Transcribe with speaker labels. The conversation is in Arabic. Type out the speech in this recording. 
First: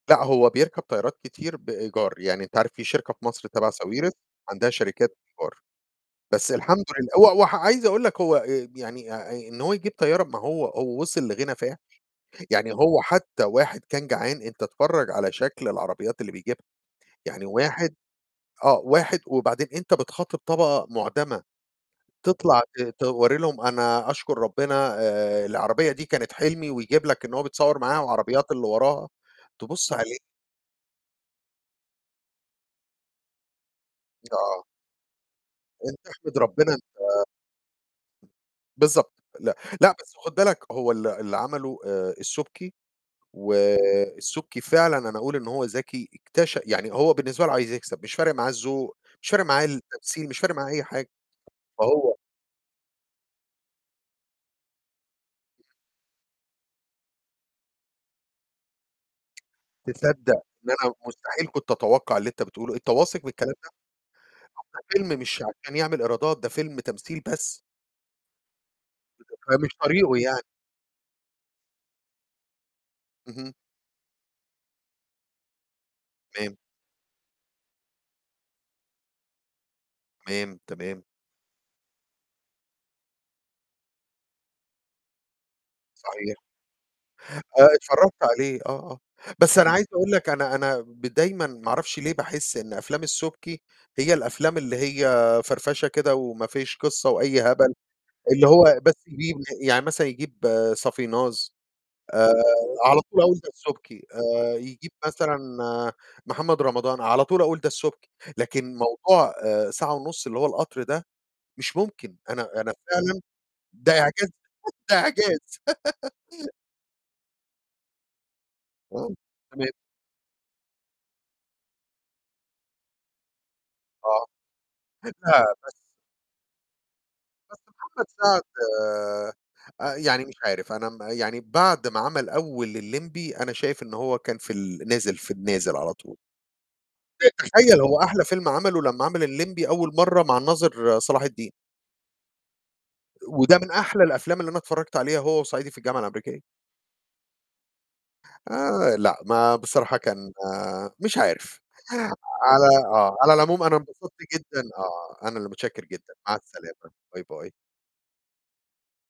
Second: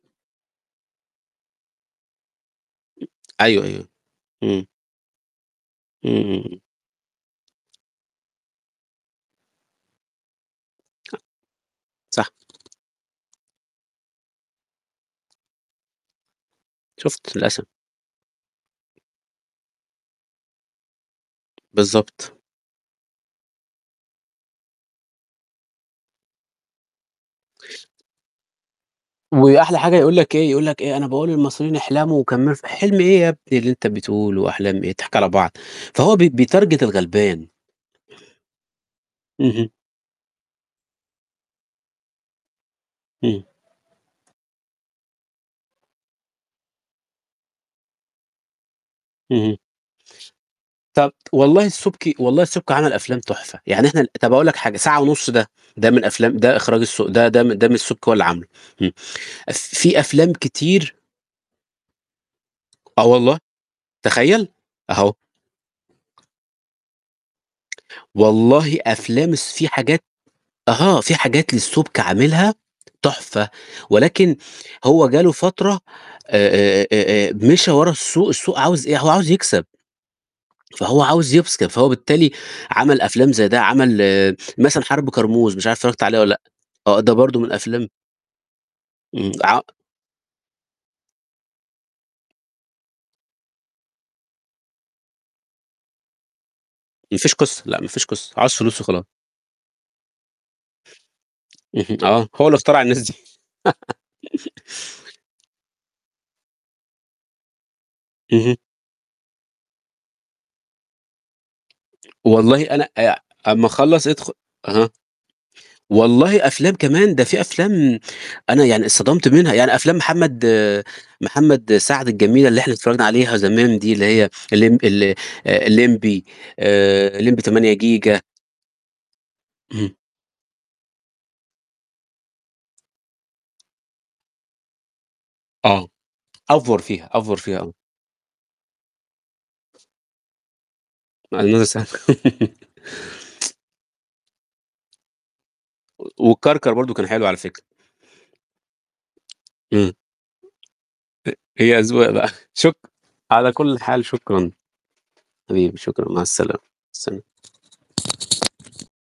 Speaker 1: لأ، هو بيركَب طيّارات كتير بإيجار، يعني أنت عارف في شركة في مصر
Speaker 2: أيوه،
Speaker 1: تَبع
Speaker 2: أيوه.
Speaker 1: ساويرس
Speaker 2: إمم.
Speaker 1: عندها شركات إيجار،
Speaker 2: إمم، إمم،
Speaker 1: بس
Speaker 2: إمم.
Speaker 1: الحمد لله هو هو ح عايز أقول لك هو آآ ب يعني آآ آآ إن هو يجيب طيّارة ما هو هو وِصل لغنى فاحِش،
Speaker 2: صح.
Speaker 1: يعني هو حتى واحد كان جعان أنت اتفرّج على شكل العربيات اللي بيجيبها،
Speaker 2: شُفت
Speaker 1: يعني
Speaker 2: للأس
Speaker 1: واحد آه، واحد وبعدين أنت بتخاطِب طبقة مُعدَمة،
Speaker 2: بالضبط.
Speaker 1: تطلع ت توَرّي لهم أنا أشكُر ربنا، آآ العربية دي كانت حِلمي ويجيب لك إن هو بيتصوَّر معاها وعربيات اللي وراها
Speaker 2: وأحلى
Speaker 1: تبُص
Speaker 2: حاجة يقول
Speaker 1: عليه.
Speaker 2: لك إيه، يقول لك إيه، أنا باقول للمصريين احلَموا وكمّلوا ف حِلم إيه يا ابني اللي أنت بتقوله،
Speaker 1: آه.
Speaker 2: وأحلام إيه؟ إحنا هنضحَك على بعض.
Speaker 1: أنت
Speaker 2: فهو بي
Speaker 1: احمِد ربنا
Speaker 2: بيتارجت
Speaker 1: أنت
Speaker 2: الغَلبان.
Speaker 1: بالضبط. لأ،
Speaker 2: اهم.
Speaker 1: لأ، بس خُد بالك هو ال اللي عَمله آآ السُبكي
Speaker 2: إمم.
Speaker 1: والسُبكي فعلًا أنا أقول إن هو ذَكي، اكتش يعني هو بالنسبة له عايز يكسب، مش فارق معاه الذوق، مش فارق
Speaker 2: اهم.
Speaker 1: معاه التمثيل، مش فارق معاه أي حاجة.
Speaker 2: طَب والله
Speaker 1: فهو
Speaker 2: السُبكي والله السُبكي عَمل أفلام تُحفة، يعني إحنا ال طَب أقول لك حاجة، ساعة ونُص ده، ده من أفلام ده إخراج الس ده ده م ده من السُبكي هو اللي عامله إمم. أف في أفلام
Speaker 1: تصدق إن أنا
Speaker 2: كتير
Speaker 1: مستحيل كنت أتوقّع اللي أنت بتقوله، أنت
Speaker 2: آه،
Speaker 1: واثق من
Speaker 2: والله.
Speaker 1: الكلام ده؟!
Speaker 2: تخيّل!
Speaker 1: طَب ده
Speaker 2: أهو.
Speaker 1: فيلم مش عشان يعمل إيرادات، ده فيلم تمثيل بس.
Speaker 2: والله أفلام
Speaker 1: [unintelligible]
Speaker 2: الس في
Speaker 1: فمش
Speaker 2: حاجات
Speaker 1: طريقُه يعني.
Speaker 2: أها، في حاجات للسُبكي عاملها تُحفة
Speaker 1: اهم.
Speaker 2: ولكن هو جا له فترة
Speaker 1: تمام.
Speaker 2: آآ آآ آآ آآ مِشى ورا السوق، السوق عاوز إيه؟ هو عاوز يكسب.
Speaker 1: تمام،
Speaker 2: فهو
Speaker 1: تمام.
Speaker 2: عاوز يكسب، فهو بالتالي عَمل أفلام زي ده، عَمل مثلًا حَرب كرموز، مش عارف اتفرّجت عليه والّا
Speaker 1: صحيح.
Speaker 2: لأ. آه، ده برضه من
Speaker 1: آه
Speaker 2: أفلام
Speaker 1: اتفرّجت عليه، آه، آه.
Speaker 2: إمم،
Speaker 1: بس
Speaker 2: ع
Speaker 1: أنا عايز أقول لك أنا أنا ب دايمًا ما أعرفش ليه باحس إن أفلام السُبكي هي الأفلام اللي هي فَرفشة كده وما فيش قِصّة
Speaker 2: ما فيش
Speaker 1: وأي
Speaker 2: قصة.
Speaker 1: هبل،
Speaker 2: لأ، ما فيش قصة.
Speaker 1: اللي
Speaker 2: عاوز
Speaker 1: هو
Speaker 2: فلوس
Speaker 1: بس
Speaker 2: وخلاص.
Speaker 1: يجيب ل يعني مثلًا يجيب صافيناز
Speaker 2: اهم. آه،
Speaker 1: آآ
Speaker 2: هو اللي اخترع الناس
Speaker 1: على
Speaker 2: دي.
Speaker 1: طول أقول ده السُبكي، آآ يجيب مثلًا محمد رمضان، على طول أقول ده السُبكي.
Speaker 2: اهم.
Speaker 1: لكن موضوع آآ ساعة ونُص اللي هو القطر ده مش ممكن، أنا
Speaker 2: والله
Speaker 1: أنا
Speaker 2: أنا آآ
Speaker 1: فعلًا
Speaker 2: ع أمّا
Speaker 1: ده
Speaker 2: أخلّص
Speaker 1: إعجاز،
Speaker 2: ادخُل أها.
Speaker 1: ده إعجاز.
Speaker 2: والله أفلام كمان، ده في أفلام أنا يعني
Speaker 1: آه.
Speaker 2: اتصدَمت منها
Speaker 1: تمام.
Speaker 2: يعني أفلام محمد محمد سعد الجميلة اللي إحنا اتفرّجنا عليها زمان دي اللي
Speaker 1: آه.
Speaker 2: هي اللمْب ال آآ
Speaker 1: لأ، بس
Speaker 2: اللمْبي، آآ اللمْبي
Speaker 1: بس
Speaker 2: 8
Speaker 1: محمد
Speaker 2: جيجا.
Speaker 1: سعد
Speaker 2: اهم.
Speaker 1: آآ يعني مش عارف، أنا م يعني بعد ما عَمل أول اللمْبي أنا شايف إن هو كان في ال نازِل، في النازِل
Speaker 2: آه.
Speaker 1: على طول.
Speaker 2: أفوَر فيها، أفوَر فيها أوي.
Speaker 1: تخيّل هو أحلى فيلم عَمله لمّا عَمل اللمْبي أول مرّة مع الناظر صلاح
Speaker 2: مع
Speaker 1: الدين.
Speaker 2: الناظر صل
Speaker 1: وده من أحلى الأفلام اللي أنا اتفرّجت عليها هو وصعيدي في الجامعة
Speaker 2: و
Speaker 1: الأمريكية.
Speaker 2: وكَركَر برضه كان حلو على فكرة.
Speaker 1: آآ لأ، ما
Speaker 2: إمم. أ
Speaker 1: بصراحة كان مش عارف.
Speaker 2: هي أذواق بقى. شك
Speaker 1: على آه، على
Speaker 2: على
Speaker 1: العُموم أنا
Speaker 2: كل حال
Speaker 1: انبسطت
Speaker 2: شكرًا
Speaker 1: جدًا آه، أنا اللي
Speaker 2: حبيبي
Speaker 1: مُتشكّر
Speaker 2: شكرًا،
Speaker 1: جدًا،
Speaker 2: مع
Speaker 1: مع
Speaker 2: السلامة.
Speaker 1: السلامة،
Speaker 2: سلام.
Speaker 1: باي، باي.